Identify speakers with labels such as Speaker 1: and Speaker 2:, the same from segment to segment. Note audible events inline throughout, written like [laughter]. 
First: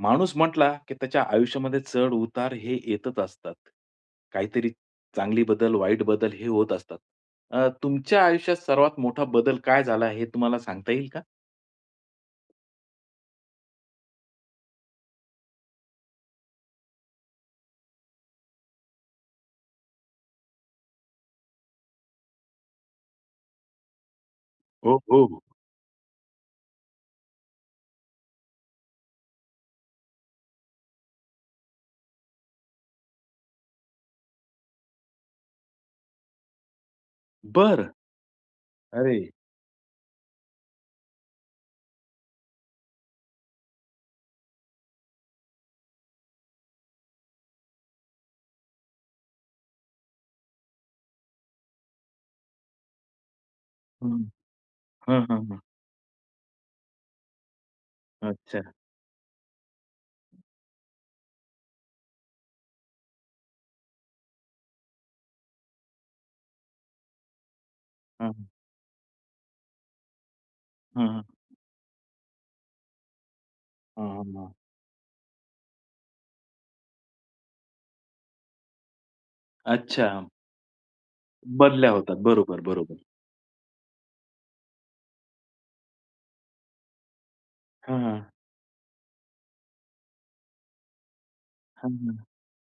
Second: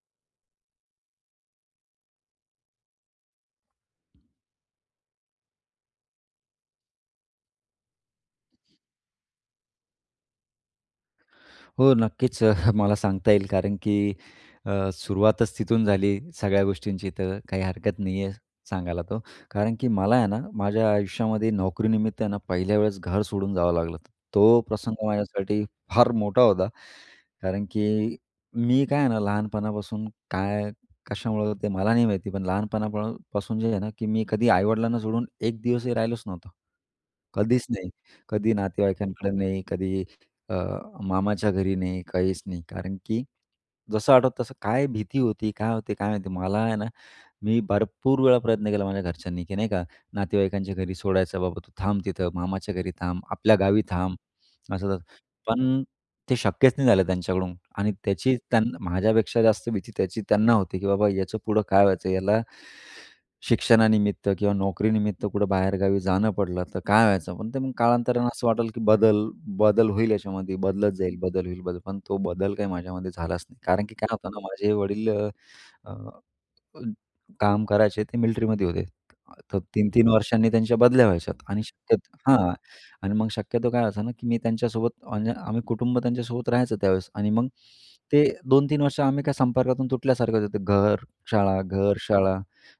Speaker 1: माणूस म्हंटला, की त्याच्या आयुष्यामध्ये चढ-उतार हे येतच असतात. काहीतरी चांगले बदल, वाईट बदल हे होत असतात. अ, तुमच्या आयुष्यात सर्वात मोठा बदल काय झाला हे तुम्हाला सांगता येईल का?
Speaker 2: हो, नक्कीच. [chuckles] मला सांगता येईल कारण की अ, सुरुवातच तिथून झाली सगळ्या गोष्टींची, तर काही हरकत नाही आहे सांगायला तो, कारण की मला आहे ना, माझ्या आयुष्यामध्ये नोकरीनिमित्तानं पहिल्या वेळेस घर सोडून जावं लागलं होतं. तो
Speaker 1: हो,
Speaker 2: प्रसंग
Speaker 1: हो.
Speaker 2: माझ्यासाठी फार मोठा होता, कारण की मी काय आहे ना, लहानपणापासून काय? कशामुळे? ते मला नाही माहिती, पण लहानपणापासून जे आहे ना, की मी कधी आई-वडिलांना सोडून एक दिवसही राहिलोच नव्हतो. कधीच
Speaker 1: बरं,
Speaker 2: नाही. कधी
Speaker 1: अरे!
Speaker 2: नातेवाईकांकडे नाही. कधी अ, मामाच्या घरी नाही. काहीच नाही. कारण की जसं आठवतं तसं काय भीती होती? काय होती? काय माहिती? मला आहे ना, मी भरपूर वेळा प्रयत्न केला माझ्या घरच्यांनी, की नाही का, नातेवाईकांच्या घरी सोडायचं, "बाबा, तू थांब तिथं मामाच्या घरी थांब. आपल्या गावी थांब."
Speaker 1: हं,
Speaker 2: असं-तसं
Speaker 1: हं, हं, हं.
Speaker 2: पण ते शक्यच नाही झालं त्यांच्याकडून आणि त्याची
Speaker 1: अच्छा!
Speaker 2: त्यांना माझ्यापेक्षा जास्त भीती, त्याची त्यांना होती, की बाबा याचं पुढं काय व्हायचं? याला शिक्षणानिमित्त किंवा नोकरीनिमित्त कुठं बाहेरगावी जाणं पडलं तर काय व्हायचं, पण ते मग कालांतराने
Speaker 1: हं.
Speaker 2: असं वाटलं की बदल बदल होईल याच्यामध्ये. बदलत जाईल,
Speaker 1: हं.
Speaker 2: बदल होईल, बदल पण तो बदल काही माझ्यामध्ये झालाच नाही. कारण की काय
Speaker 1: हां
Speaker 2: होतं ना
Speaker 1: ना.
Speaker 2: माझे वडील अ, अ, काम करायचे ते मिलिट्रीमध्ये होते. तर 3-3
Speaker 1: अच्छा!
Speaker 2: वर्षांनी त्यांच्या बदल्या व्हायच्या आणि
Speaker 1: बदल्या होतात.
Speaker 2: शक्यतो हां
Speaker 1: बरोबर, बरोबर.
Speaker 2: अन् मग शक्यतो काय ना, की मी त्यांच्यासोबत म्हणजे आम्ही कुटुंब त्यांच्यासोबत राहायचं त्यावेळेस आणि मग
Speaker 1: हां,
Speaker 2: ते
Speaker 1: हां.
Speaker 2: 2-3 वर्ष आम्ही काय संपर्कातून तुटल्यासारखं होतं. घर-शाळा,
Speaker 1: हं.
Speaker 2: घर-शाळा,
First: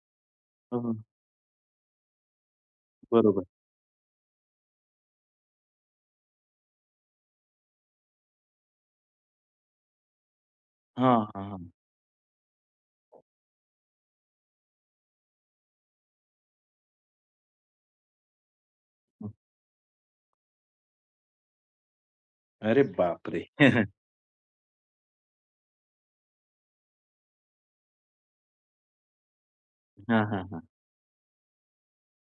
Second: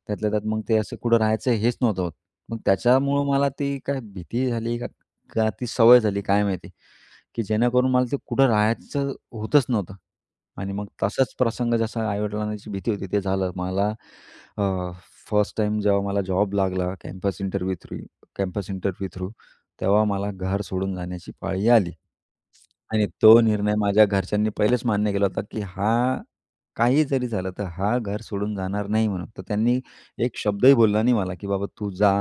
Speaker 2: त्यातल्या त्यात मग ते असं
Speaker 1: हं.
Speaker 2: कुठं राहायचं हेच नव्हतं होत. मग त्याच्यामुळं
Speaker 1: बरोबर.
Speaker 2: मला ती काय भीती झाली का, का ती सवय झाली? काय माहिती? की जेणेकरून मला ते कुठं राहायचं होतच नव्हतं आणि मग
Speaker 1: हां,
Speaker 2: तसाच
Speaker 1: हां.
Speaker 2: प्रसंग जसा आई-वडिलांची भीती होती ते झालं. मला अ, फर्स्ट टाईम जेव्हा मला जॉब लागला campus interview through campus interview through
Speaker 1: हं.
Speaker 2: तेव्हा मला घर सोडून जाण्याची पाळी आली
Speaker 1: अरे
Speaker 2: आणि
Speaker 1: बाप
Speaker 2: तो
Speaker 1: रे!
Speaker 2: निर्णय
Speaker 1: [chuckles]
Speaker 2: माझ्या घरच्यांनी पहिलेच मान्य केला होता, की हा काही जरी झालं तर हा घर सोडून जाणार नाही म्हणून. तर त्यांनी
Speaker 1: हां,
Speaker 2: एक
Speaker 1: हां, हां.
Speaker 2: शब्दही बोलला नाही मला, की बाबा तू जा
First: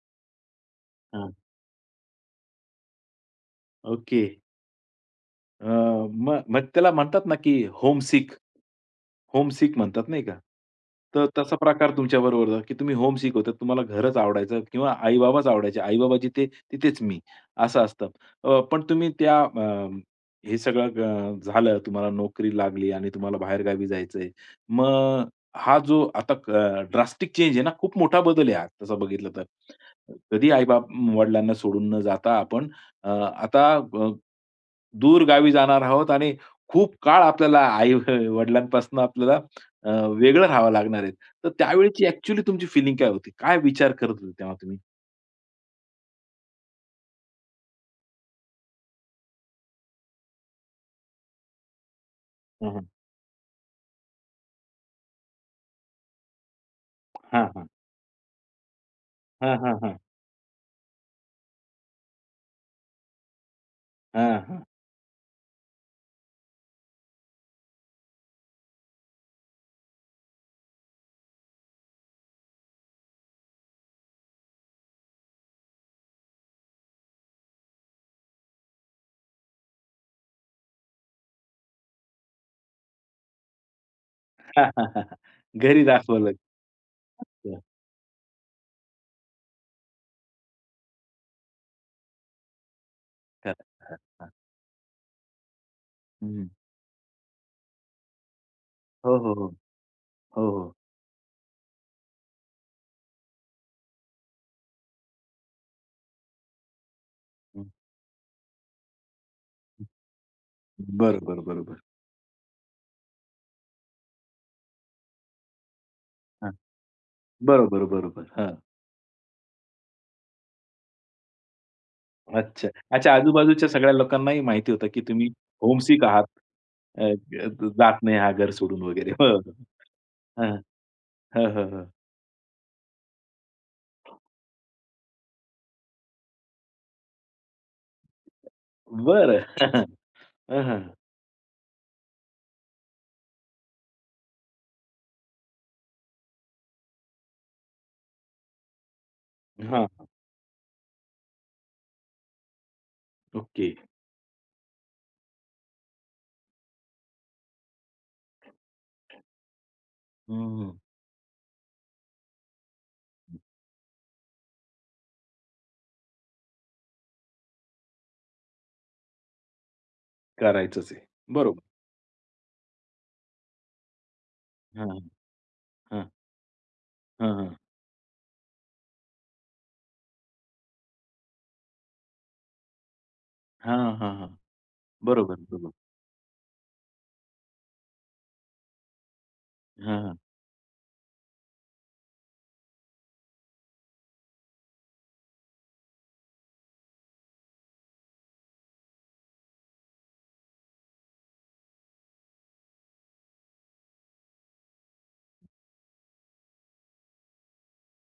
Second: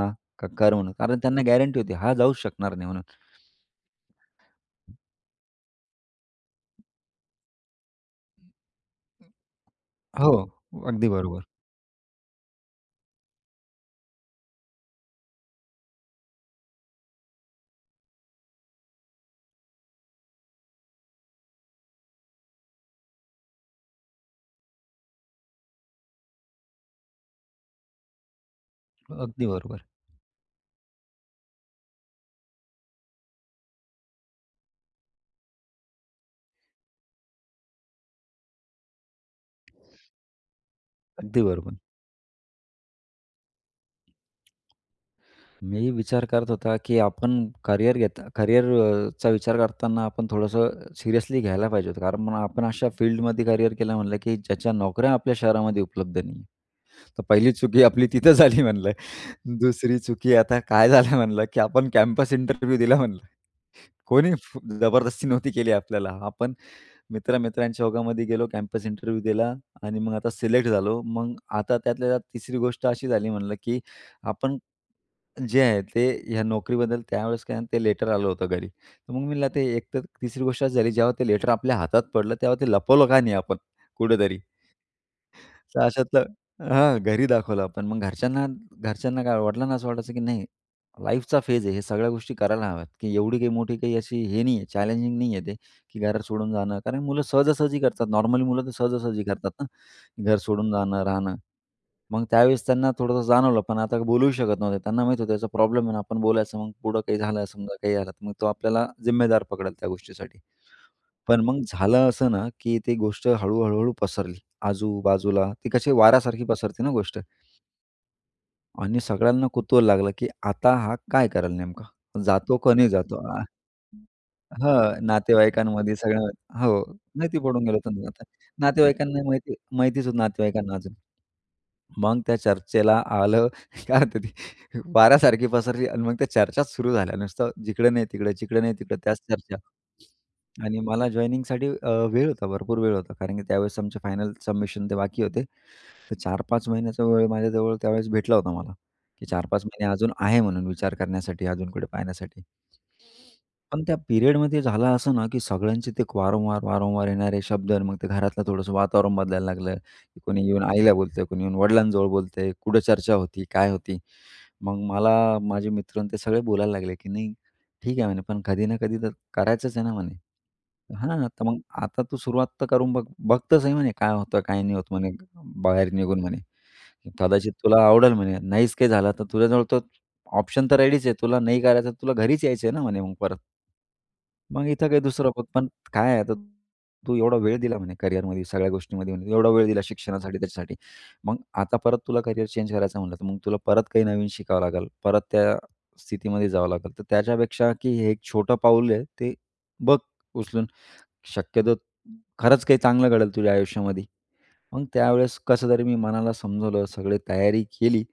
Speaker 2: कर म्हणून. कारण
Speaker 1: हां.
Speaker 2: त्यांना गॅरंटी होती, हा जाऊच शकणार नाही म्हणून.
Speaker 1: ओके. अ, म मग त्याला म्हणतात ना की होमसिक. होमसिक म्हणतात
Speaker 2: अ,
Speaker 1: नाही
Speaker 2: हो,
Speaker 1: का?
Speaker 2: अगदी
Speaker 1: त तर
Speaker 2: बरोबर.
Speaker 1: तसा प्रकार तुमच्या बरोबर झाला की तुम्ही होमसिक होता. तुम्हाला घरच आवडायचं किंवा आई-बाबाच आवडायचे. आई-बाबा जिथे तिथेच मी. असं असतं. अ, पण तुम्ही त्या अ, हे सगळं ग, झालं तुम्हाला नोकरी लागली आणि तुम्हाला बाहेरगावी जायचं आहे. मग हा जो आता अ, ड्रास्टिक चेंज आहे ना, खूप मोठा बदल आहे हा, तसा बघितलं तर.
Speaker 2: अगदी बरोबर.
Speaker 1: कधी आई-बाप, वडिलांना सोडून न जाता आपण अ, आता अ, दूर गावी जाणार आहोत आणि खूप काळ आपल्याला आई वडिलांपासून आपल्याला अ, वेगळं राहावं लागणार आहे.
Speaker 2: अगदी
Speaker 1: तर
Speaker 2: बरोबर.
Speaker 1: त्यावेळेची ॲक्चुअली तुमची फिलिंग काय होती, काय विचार करत होते तेव्हा तुम्ही?
Speaker 2: [clicks tongue] मी विचार करत होतो की आपण करियर घेता करियरचा विचार करताना आपण थोडंसं सीरियसली घ्यायला पाहिजे होतं. कारण मग आपण
Speaker 1: हां,
Speaker 2: अशा
Speaker 1: हां.
Speaker 2: फिल्डमध्ये करियर केलं म्हणलं की ज्याच्या नोकऱ्या आपल्या शहरामध्ये उपलब्ध नाही. तर
Speaker 1: हां,
Speaker 2: 1ली
Speaker 1: हां.
Speaker 2: चुकी आपली तिथं झाली म्हणलं.
Speaker 1: हां, हां, हां.
Speaker 2: 2री चुकी आता काय झालं म्हणलं? की आपण कॅम्पस इंटरव्ह्यू दिला म्हणलं. कोणी
Speaker 1: हां,
Speaker 2: फ
Speaker 1: हां.
Speaker 2: जबरदस्ती नव्हती केली आपल्याला. आपण मित्र-मित्रांच्या ओघामध्ये गेलो कॅम्पस इंटरव्ह्यू दिला आणि मग आता सिलेक्ट झालो. मग आता त्यातल्या त्यात 3री गोष्ट अशी झाली म्हणलं की आपण जे आहे, ते ह्या नोकरीबद्दल त्यावेळेस काय ते लेटर आलं होतं घरी. तर मग मी ते एकतर 3री गोष्ट अशी झाली जेव्हा ते लेटर आपल्या हातात पडलं तेव्हा ते लपवलं का नाही आपण, कुठेतरी?
Speaker 1: [laughs]
Speaker 2: तर
Speaker 1: घरी
Speaker 2: अशातलं
Speaker 1: दाखवलं.
Speaker 2: हां, घरी
Speaker 1: अच्छा.
Speaker 2: दाखवलं आपण मग घरच्यांना घरच्यांना काय? वडिलांना असं वाटायचं की नाही, लाईफचा फेज आहे हे, सगळ्या गोष्टी करायला हव्यात की एवढी काही
Speaker 1: खरं.
Speaker 2: मोठी काही
Speaker 1: हं,
Speaker 2: अशी
Speaker 1: हां.
Speaker 2: हे नाही आहे. चॅलेंजिंग नाही आहे ते, की घरात
Speaker 1: हं.
Speaker 2: सोडून जाणं. कारण मुलं सहजा-सहजी करतात. नॉर्मली मुलं तर
Speaker 1: हो,
Speaker 2: सहजा-सहजी
Speaker 1: हो, हो.
Speaker 2: करतात ना, घर
Speaker 1: हो,
Speaker 2: सोडून
Speaker 1: हो.
Speaker 2: जाणं, राहणं. मग त्यावेळेस त्यांना थोडंसं जाणवलं. पण आता बोलूही शकत नव्हते. त्यांना माहीत होतं याचा प्रॉब्लेम आहे ना, आपण बोलायचं, मग पुढं काही झालं
Speaker 1: हं.
Speaker 2: समजा? काही झालं? तर मग तो आपल्याला जिम्मेदार पकडेल
Speaker 1: हं.
Speaker 2: त्या गोष्टीसाठी.
Speaker 1: बरं,
Speaker 2: पण
Speaker 1: बरं,
Speaker 2: मग
Speaker 1: बरं, बरं.
Speaker 2: झालं असं ना की ती गोष्ट हळू-हळू पसरली. आजू-बाजूला ती कशी वाऱ्यासारखी
Speaker 1: हां.
Speaker 2: पसरते ना गोष्ट.
Speaker 1: बरोबर, बरोबर हां.
Speaker 2: आणि सगळ्यांना कुतूहल लागलं की आता हा काय करेल नेमका, जातो
Speaker 1: अच्छा.
Speaker 2: का नाही
Speaker 1: अच्छा,
Speaker 2: जातो हा?
Speaker 1: आजूबाजूच्या सगळ्या लोकांनाही माहिती होतं
Speaker 2: हां.
Speaker 1: की तुम्ही
Speaker 2: नातेवाईकांमध्ये
Speaker 1: होमसिक आहात
Speaker 2: सगळं हो,
Speaker 1: अ,
Speaker 2: माहिती
Speaker 1: अ,
Speaker 2: पडून
Speaker 1: ज
Speaker 2: गेलं
Speaker 1: जात नाही
Speaker 2: होत
Speaker 1: हा घर
Speaker 2: [unintelligible]
Speaker 1: सोडून वगैरे.
Speaker 2: नातेवाईकांना माहिती
Speaker 1: [chuckles]
Speaker 2: माहितच होत
Speaker 1: हां.
Speaker 2: नातेवाईकांना अजून.
Speaker 1: हां, हां, हां.
Speaker 2: मग त्या चर्चेला आलं काय तरी वाऱ्यासारखी पसरली आणि मग त्या चर्चाच सुरू झाल्या नुसतं जिकडं नाही तिकडे, जिकडे नाही तिकडे त्याच
Speaker 1: बरं.
Speaker 2: चर्चा.
Speaker 1: [chuckles] हं, हं,
Speaker 2: आणि
Speaker 1: हं.
Speaker 2: मला जॉइनिंगसाठी अ, वेळ होता भरपूर वेळ होता. कारण की त्यावेळेस आमचे फायनल सबमिशन ते बाकी होते. तर 4-5 महिन्याचा वेळ माझ्याजवळ त्यावेळेस भेटला होता मला की 4-5
Speaker 1: हं,
Speaker 2: महिने
Speaker 1: हां.
Speaker 2: अजून आहे म्हणून विचार करण्यासाठी, अजून कुठे पाहण्यासाठी.
Speaker 1: ओके.
Speaker 2: पण त्या पिरियडमध्ये झालं असं ना की सगळ्यांचे ते वारंवार, वारंवार येणारे शब्द आणि मग ते घरातलं थोडंसं वातावरण बदलायला लागलं की
Speaker 1: हं,
Speaker 2: कोणी येऊन
Speaker 1: हं.
Speaker 2: आईला बोलतंय, कोणी येऊन वडिलांजवळ बोलतंय, कुठं चर्चा होती? काय होती? मग मला माझे मित्र आणि ते सगळे बोलायला लागले की, "नाही, ठीक आहे म्हणे. पण कधी ना कधी तर करायचंच आहे ना म्हणे
Speaker 1: करायचंच आहे.
Speaker 2: हां, तर मग
Speaker 1: बरोबर.
Speaker 2: आता तू सुरुवात तर करून बघ. बघतर सही आहे म्हणे, काय होतं? काय नाही होतं?
Speaker 1: हां,
Speaker 2: म्हणे बाहेर
Speaker 1: हां.
Speaker 2: निघून म्हणे
Speaker 1: हां,
Speaker 2: कदाचित
Speaker 1: हां.
Speaker 2: तुला आवडेल म्हणे. नाहीच काही झालं तर तुझ्याजवळ तो ऑप्शन तर रेडीच आहे. तुला नाही करायचं? तुला घरीच यायचं आहे ना म्हणे मग परत."
Speaker 1: हां, हां, हां, हां.
Speaker 2: "मग इथं काही दुसरं
Speaker 1: बरोबर,
Speaker 2: बघ. पण
Speaker 1: बरोबर.
Speaker 2: काय आहे? आता तू एवढा वेळ दिला म्हणे करिअरमध्ये, सगळ्या गोष्टींमध्ये, म्हणे एवढा वेळ दिला
Speaker 1: हां, हां.
Speaker 2: शिक्षणासाठी, त्याच्यासाठी. मग आता परत तुला करियर चेंज करायचं म्हणलं, तर मग तुला परत काही नवीन शिकावं लागेल, परत त्या स्थितीमध्ये जावं लागेल. तर त्याच्यापेक्षा की हे एक छोटं पाऊल आहे, ते बघ उचलून, शक्यतो खरंच काही चांगलं घडेल तुझ्या आयुष्यामध्ये." मग त्यावेळेस कसं तरी मी मनाला समजवलं, सगळी तयारी केली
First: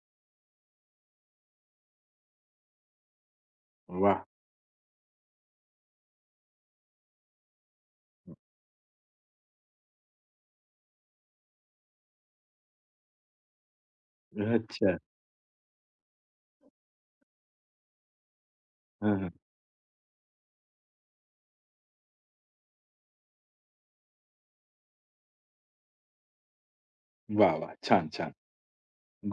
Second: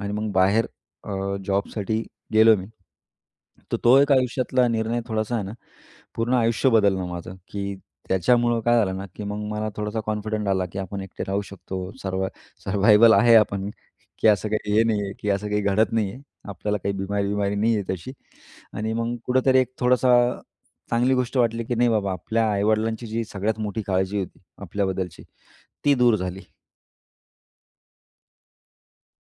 Speaker 2: आणि मग बाहेर अ, जॉबसाठी गेलो मी. तर तो एक
Speaker 1: वाह!
Speaker 2: आयुष्यातला निर्णय थोडासा आहे ना, पूर्ण आयुष्य बदललं माझं की त्याच्यामुळं काय झालं ना? की मग मला थोडासा कॉन्फिडंट आला की आपण एकटे राहू शकतो सरवा सरवायवल आहे. आपण की असं काही, हे
Speaker 1: अच्छा.
Speaker 2: नाही आहे, की असं काही घडत नाही आहे. आपल्याला काही बिमारी-विमारी नाही आहे तशी. आणि मग
Speaker 1: हां, हां.
Speaker 2: कुठेतरी एक थोडीशी चांगली गोष्ट वाटली की नाही बाबा, आपल्या आई-वडिलांची जी सगळ्यात मोठी काळजी होती आपल्याबद्दलची ती दूर झाली.
Speaker 1: वाह, वाह! छान छान.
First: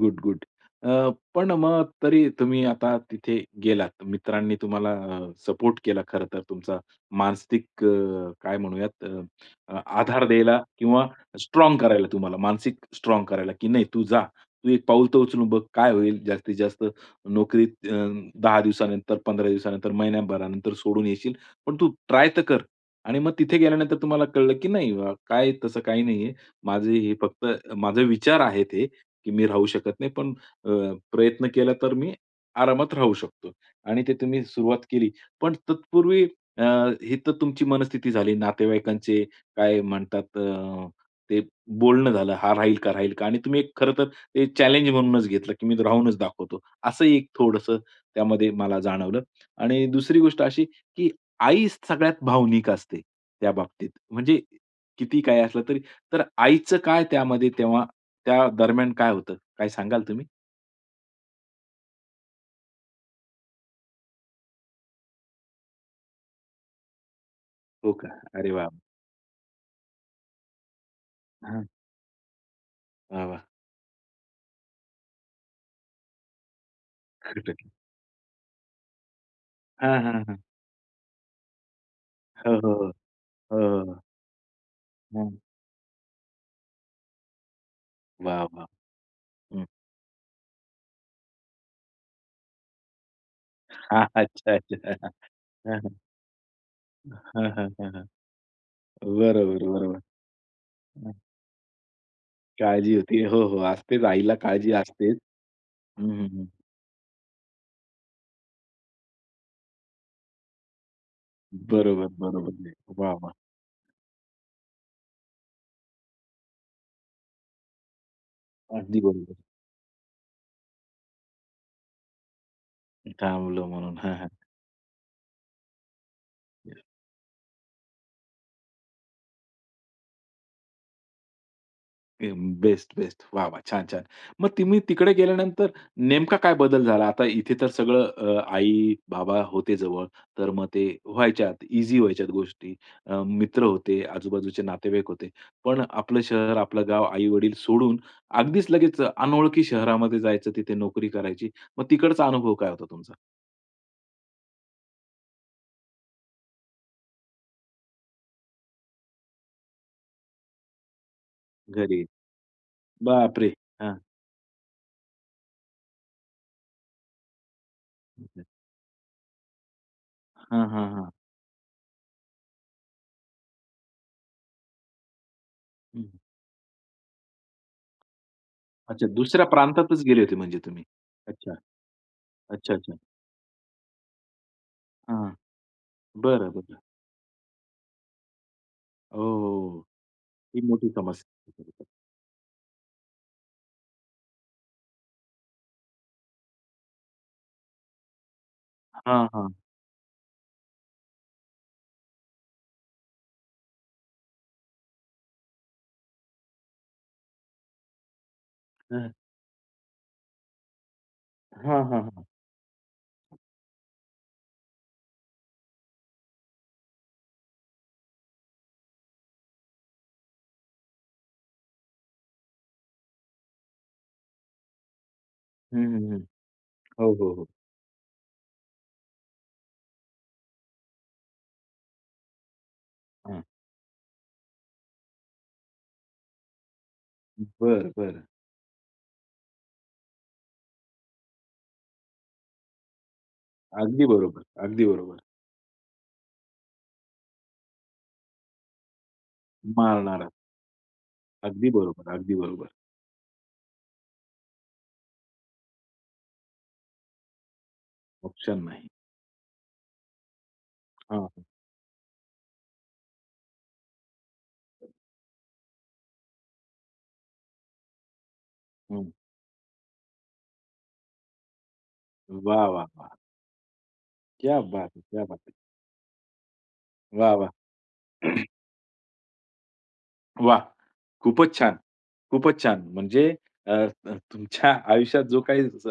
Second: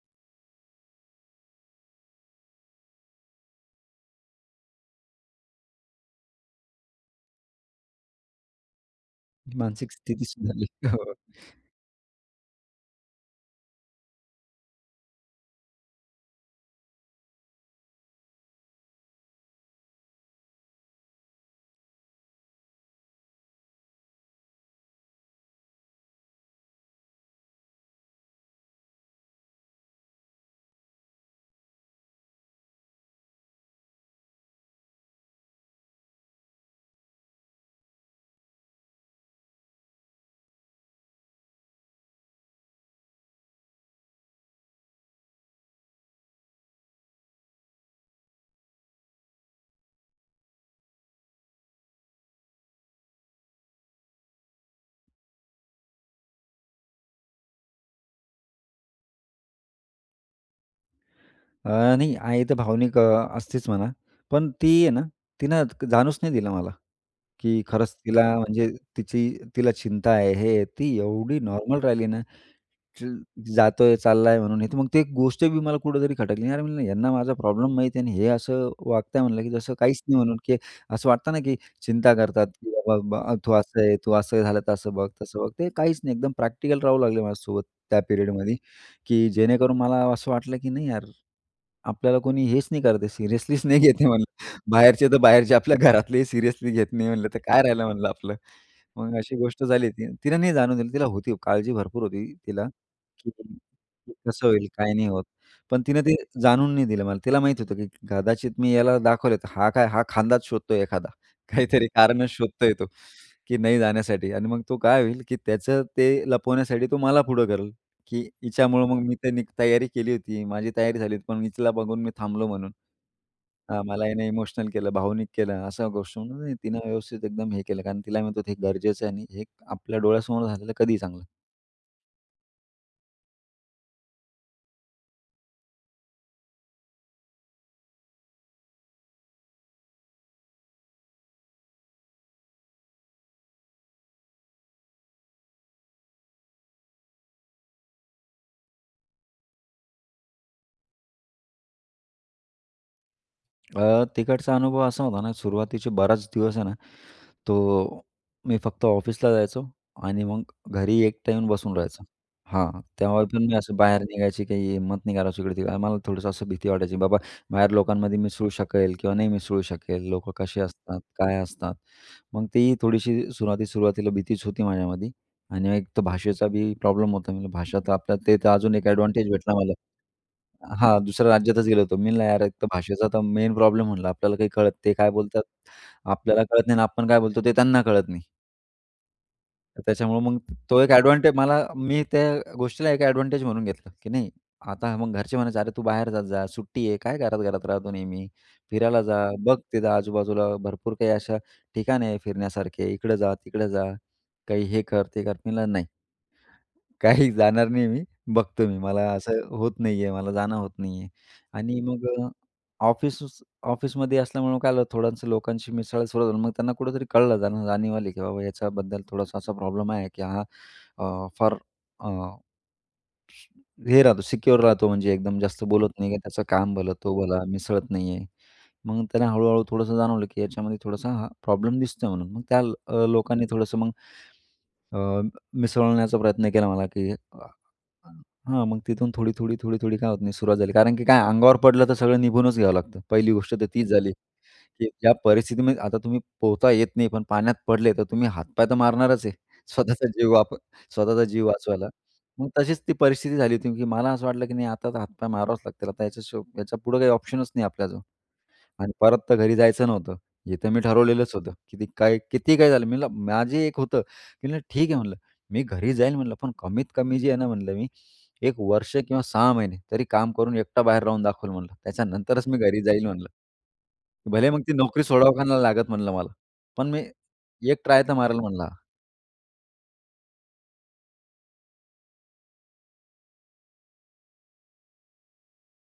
Speaker 1: Good good. अ, पण मग तरी तुम्ही आता तिथे गेलात, मित्रांनी तुम्हाला सपोर्ट केला खरंतर. तुमचा मानसिक काय म्हणूयात
Speaker 2: मानसिक
Speaker 1: आधार
Speaker 2: स्थिती
Speaker 1: द्यायला
Speaker 2: सुधारली
Speaker 1: किंवा
Speaker 2: हो.
Speaker 1: स्ट्राँग करायला तुम्हाला मानसिक स्ट्राँग करायला की नाही तू जा. तू एक पाऊल तर उचलून बघ. काय होईल जास्तीत जास्त. नोकरीत अ, 10 दिवसानंतर 15 दिवसानंतर, महिन्याभरानंतर सोडून येशील पण तू ट्राय तर कर आणि मग तिथे गेल्यानंतर तुम्हाला कळलं की नाही, काय तसं काही नाही आहे. माझं हे फक्त माझे विचार आहेत हे की मी राहू शकत नाही पण अ, प्रयत्न केला तर मी आरामात राहू शकतो आणि ते तुम्ही सुरुवात केली. पण तत्पूर्वी अ, ही तर तुमची मनस्थिती झाली, नातेवाईकांचे काय म्हणतात, ते बोलणं झालं हा राहील का? राहील का? आणि तुम्ही खरं तर ते चॅलेंज म्हणूनच घेतलं की मी राहूनच दाखवतो. असं एक थोडंसं त्यामध्ये मला जाणवलं आणि दुसरी गोष्ट अशी की आईच सगळ्यात भावनिक असते त्या बाबतीत. म्हणजे किती काही असलं तरी तर आईचं काय त्यामध्ये तेव्हा त्या दरम्यान काय होतं? काय सांगाल तुम्ही?
Speaker 2: अ, नाही. आई तर भावनिक अ, असतेच म्हणा. पण ती आहे ना, तिनं जाणूच नाही दिलं मला. की
Speaker 1: हो
Speaker 2: खरंच
Speaker 1: का.
Speaker 2: तिला
Speaker 1: अरे
Speaker 2: म्हणजे
Speaker 1: वाह!
Speaker 2: तिची तिला चिंता आहे हे, ती एवढी
Speaker 1: हां.
Speaker 2: नॉर्मल राहिली ना, चिल,
Speaker 1: वाह, वाह.
Speaker 2: जातोय, चालला आहे म्हणून, हे तर मग ती गोष्ट बी मला कुठेतरी खटकली. "अरे! म्हणलं यांना माझा
Speaker 1: खटकली.
Speaker 2: प्रॉब्लेम माहीत आहे आणि हे असं वागत आहे म्हणलं, की जसं
Speaker 1: हां,
Speaker 2: काहीच नाही."
Speaker 1: हां, हां.
Speaker 2: म्हणून की असं वाटतं ना की चिंता करतात,
Speaker 1: हो,
Speaker 2: की
Speaker 1: हो, हो.
Speaker 2: बाबा ब "तू
Speaker 1: हो,
Speaker 2: असं
Speaker 1: हो
Speaker 2: आहे,
Speaker 1: हो.
Speaker 2: तू असं झालं तर बघ,
Speaker 1: हं.
Speaker 2: तसं बघ." ते काहीच नाही एकदम प्रॅक्टिकल राहू लागले माझ्यासोबत. त्या
Speaker 1: वाह!
Speaker 2: पिरियडमध्ये,
Speaker 1: वाह!
Speaker 2: की
Speaker 1: हं.
Speaker 2: जेणेकरून मला असं वाटलं की नाही यार, आपल्याला कोणी हेच नाही करत सिरियसली नाही
Speaker 1: हां,
Speaker 2: घेते म्हणलं. बाहेरचे
Speaker 1: अच्छा-अच्छा.
Speaker 2: तर
Speaker 1: [chuckles]
Speaker 2: बाहेरचे आपल्या
Speaker 1: हं, हं.
Speaker 2: घरातलेही सिरियसली घेत नाही म्हणलं तर
Speaker 1: हां,
Speaker 2: काय
Speaker 1: हां.
Speaker 2: राहिलं
Speaker 1: हां, हां.
Speaker 2: म्हणलं आपलं. मग अशी गोष्ट
Speaker 1: बरोबर,
Speaker 2: झाली
Speaker 1: बरोबर.
Speaker 2: ती. तिने नाही जाणून दिलं तिला
Speaker 1: हं.
Speaker 2: होती, काळजी भरपूर होती तिला.
Speaker 1: काळजी होती. हो,
Speaker 2: चुकून,
Speaker 1: हो, असतेच
Speaker 2: की
Speaker 1: आईला
Speaker 2: कसं होईल?
Speaker 1: काळजी
Speaker 2: काय नाही
Speaker 1: असतेच.
Speaker 2: होत. पण तिनं
Speaker 1: हं,
Speaker 2: ते
Speaker 1: हं, हं.
Speaker 2: जाणवून नाही दिलं, मला तिला माहीत होतं, की कदाचित मी याला दाखवलं, तर हा काय हा खांदाच शोधतोय एखादा, काहीतरी
Speaker 1: बरोबर,
Speaker 2: कारणं
Speaker 1: बरोबर बोलले.
Speaker 2: शोधतोय तो
Speaker 1: वाह! वाह!
Speaker 2: की नाही जाण्यासाठी. आणि मग तो काय होईल की त्याचं ते लपवण्यासाठी तो मला पुढं करेल, की "हिच्यामुळं मग
Speaker 1: अगदी
Speaker 2: मी
Speaker 1: बरोबर.
Speaker 2: तर तयारी केली होती, माझी तयारी झाली होती, पण मी तिला बघून मी थांबलो म्हणून.
Speaker 1: थांबलं
Speaker 2: हां.
Speaker 1: म्हणून.
Speaker 2: मला
Speaker 1: हां,
Speaker 2: हिने
Speaker 1: हां.
Speaker 2: इमोशनल केलं, भावनिक केलं." अशा गोष्टीवरून म्हणून
Speaker 1: येस.
Speaker 2: तिनं व्यवस्थित एकदम हे केलं. कारण तिला म्हणत होतं हे गरजेचं आहे आणि हे आपल्या डोळ्यासमोर झालेलं कधीही चांगलं.
Speaker 1: [unintelligible] बेस्ट, बेस्ट, वाह, वाह! छान, छान. मग तुम्ही तिकडे गेल्यानंतर, नेमका काय बदल झाला? आता इथे तर सगळं अ, आई-बाबा होते जवळ, तर मग ते व्हायच्यात ईझी व्हायच्या गोष्टी, अ मित्र होते, आजूबाजूचे नातेवाईक होते, पण आपलं शहर, आपलं गाव, आईवडील सोडून, अगदीच लगेच अनोळखी शहरामध्ये जायचं, तिथे नोकरी करायची, मग तिकडचा अनुभव काय होता तुमचा?
Speaker 2: अ, तिकडचा अनुभव असा होता ना, सुरुवातीचे बराच दिवस आहे ना, तो मी फक्त ऑफिसला जायचो आणि मग घरी एकटा येऊन बसून
Speaker 1: घरी,
Speaker 2: राहायचो. हां, त्यामुळे
Speaker 1: बाप
Speaker 2: पण मी
Speaker 1: रे!
Speaker 2: असं
Speaker 1: हां.
Speaker 2: बाहेर निघायची काही हिम्मत नाही करायचो, इकडे मला थोडंसं असं भीती वाटायची, बाबा, बाहेर लोकांमध्ये मिसळू शकेल किंवा नाही मिसळू शकेल, लोकं कशी
Speaker 1: हां, हां,
Speaker 2: असतात,
Speaker 1: हां.
Speaker 2: काय असतात, मग ती थोडीशी सुरुवाती सुरुवातीला भीतीच होती माझ्यामध्ये. आणि एक तर
Speaker 1: हं.
Speaker 2: भाषेचा बी प्रॉब्लेम होता, मी भाषा तर आपल्या, ते तर अजून एक
Speaker 1: अच्छा,
Speaker 2: एडवांटेज
Speaker 1: दुसऱ्या
Speaker 2: भेटला मला,
Speaker 1: प्रांतातच गेले होते, म्हणजे तुम्ही?
Speaker 2: हां. दुसऱ्या
Speaker 1: अच्छा.
Speaker 2: राज्यातच गेलो होतो. मी म्हणलं, यार, एक तर
Speaker 1: अच्छा, अच्छा.
Speaker 2: भाषेचा तर मेन प्रॉब्लेम म्हणला, आपल्याला काही कळत नाही ते काय
Speaker 1: हां.
Speaker 2: बोलतात, आपल्याला
Speaker 1: बरं,
Speaker 2: कळत नाही
Speaker 1: बरं.
Speaker 2: आणि आपण काय बोलतो ते त्यांना कळत नाही.
Speaker 1: हो.
Speaker 2: त्याच्यामुळं मग
Speaker 1: ती
Speaker 2: तो
Speaker 1: मोठी
Speaker 2: एक एडवांटे मला,
Speaker 1: समस्या.
Speaker 2: मी त्या गोष्टीला एक एडवांटेज म्हणून घेतलं, की नाही, आता मग घरचे म्हणायचे, "अरे, तू बाहेर जात जा, सुट्टी आहे, काय घरात घरात राहतो, नेहमी फिरायला जा,
Speaker 1: हां, हां.
Speaker 2: बघ तिथं आजूबाजूला भरपूर काही अशा ठिकाणे आहेत फिरण्यासारखे, इकडं जा, तिकडं जा, काही हे कर, ते कर." मी म्हटलं, "नाही. काही जाणार नाही मी, बघतो मी मला
Speaker 1: हं.
Speaker 2: असं होत नाही आहे, मला जाणं होत नाही आहे." आणि
Speaker 1: हां,
Speaker 2: मग
Speaker 1: हां.
Speaker 2: ऑफिसचं, ऑफिसमध्ये असल्यामुळं काय आलं, थोड्यांसं लोकांशी मिसळला, सुरुवात झाली, मग त्यांना कुठेतरी कळलं, त्यांना जाणीव आली, की बाबा, याच्याबद्दल थोडासा असा प्रॉब्लेम आहे, की हां अ, फार अ, हे राहतो, सिक्युअर राहतो, म्हणजे एकदम जास्त
Speaker 1: हं,
Speaker 2: बोलत
Speaker 1: हं,
Speaker 2: नाही,
Speaker 1: हं.
Speaker 2: त्याचं काम भला
Speaker 1: हो,
Speaker 2: तो
Speaker 1: हो,
Speaker 2: भला,
Speaker 1: हो.
Speaker 2: मिसळत नाही आहे. मग त्याने हळूहळू थोडंसं जाणवलं, की याच्यामध्ये थोडासा ह प्रॉब्लेम दिसतोय, म्हणून मग त्या अ,
Speaker 1: हं.
Speaker 2: लोकांनी थोडंसं मग अ, मिसळण्याचा प्रयत्न केला मला, की
Speaker 1: बरं, बरं.
Speaker 2: हां मग तिथून थोडी, थोडी, थोडी, थोडी काय होत नाही, सुरुवात झाली, कारण की काय, अंगावर पडलं तर सगळं निघूनच घ्यावं लागतं. पहिली गोष्ट तर तीच
Speaker 1: अगदी
Speaker 2: झाली,
Speaker 1: बरोबर, अगदी
Speaker 2: की ज्या
Speaker 1: बरोबर.
Speaker 2: परिस्थितीमध्ये आता तुम्ही पोहता येत नाही, पण पाण्यात पडले, तर तुम्ही हातपाय तर मारणारच आहे, स्वतःचा
Speaker 1: मारणारा.
Speaker 2: जीव वाच स्वतःचा जीव
Speaker 1: अगदी
Speaker 2: वाचवायला,
Speaker 1: बरोबर, अगदी
Speaker 2: मग
Speaker 1: बरोबर.
Speaker 2: तशीच ती परिस्थिती झाली होती, की मला असं वाटलं, की नाही, आता तर हातपाय मारावाच लागतील, आता याच्यापुढं काही ऑप्शनच नाही आपल्याजवळ.
Speaker 1: ऑप्शन नाही.
Speaker 2: आणि परत तर घरी जायचं नव्हतं. इथं मी
Speaker 1: हां,
Speaker 2: ठरवलेलंच
Speaker 1: हां.
Speaker 2: होतं, की काय, किती काय झालं, मी म्हणलं, माझी एक होतं, मी म्हणलं, "ठीक आहे," म्हणलं, "मी घरी जाईल," म्हणलं, "पण कमीत कमी जी आहे ना," म्हणलं, "मी 1 वर्ष
Speaker 1: हं.
Speaker 2: किंवा 6 महिने तरी काम करून, एकटा बाहेर राहून दाखवल म्हणलं, त्याच्यानंतरच मी
Speaker 1: वाह,
Speaker 2: घरी
Speaker 1: वाह,
Speaker 2: जाईल
Speaker 1: वाह!
Speaker 2: म्हणलं." भले
Speaker 1: क्या
Speaker 2: मग ती
Speaker 1: बात है!
Speaker 2: नोकरी
Speaker 1: क्या
Speaker 2: सोडाव
Speaker 1: बात
Speaker 2: का
Speaker 1: है!
Speaker 2: ना लागत म्हणलं मला, पण मी
Speaker 1: वाह, वाह!
Speaker 2: एक ट्राय तर मारेल म्हणल हा.
Speaker 1: वाह! खूपच छान, खूपच छान. म्हणजे अ, तुमच्या आयुष्यात जो काही स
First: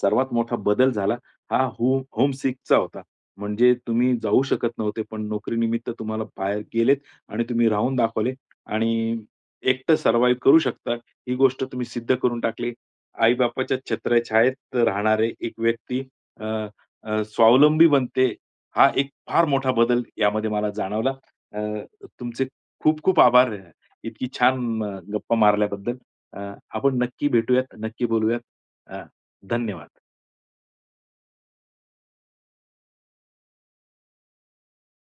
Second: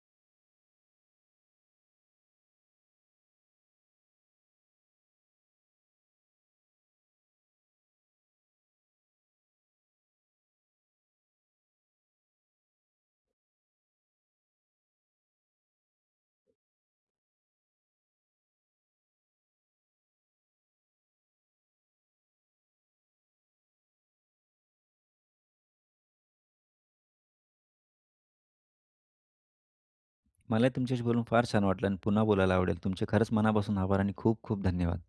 Speaker 1: सर्वात मोठा बदल झाला, हा हो होम सिकचा होता, म्हणजे तुम्ही जाऊ शकत नव्हते, पण नोकरीनिमित्त तुम्हाला बाहेर गेलेत आणि तुम्ही राहून दाखवले. आणि एकटं सर्वाईव करू शकता, ही गोष्ट तुम्ही सिद्ध करून टाकले. आई-बापाच्या छत्रछायेत राहणारे एक व्यक्ती अ, अ, स्वावलंबी बनते. हा एक फार मोठा बदल यामध्ये मला जाणवला. अ, तुमचे खूप खूप आभार, इतकी छान गप्पा मारल्याबद्दल, अ, आपण नक्की भेटूयात, नक्की बोलूयात. अ, धन्यवाद.
Speaker 2: मला ही तुमच्याशी बोलून फार छान वाटलं आणि पुन्हा बोलायला आवडेल. तुमचे खरंच मनापासून आभार आणि खूप खूप धन्यवाद.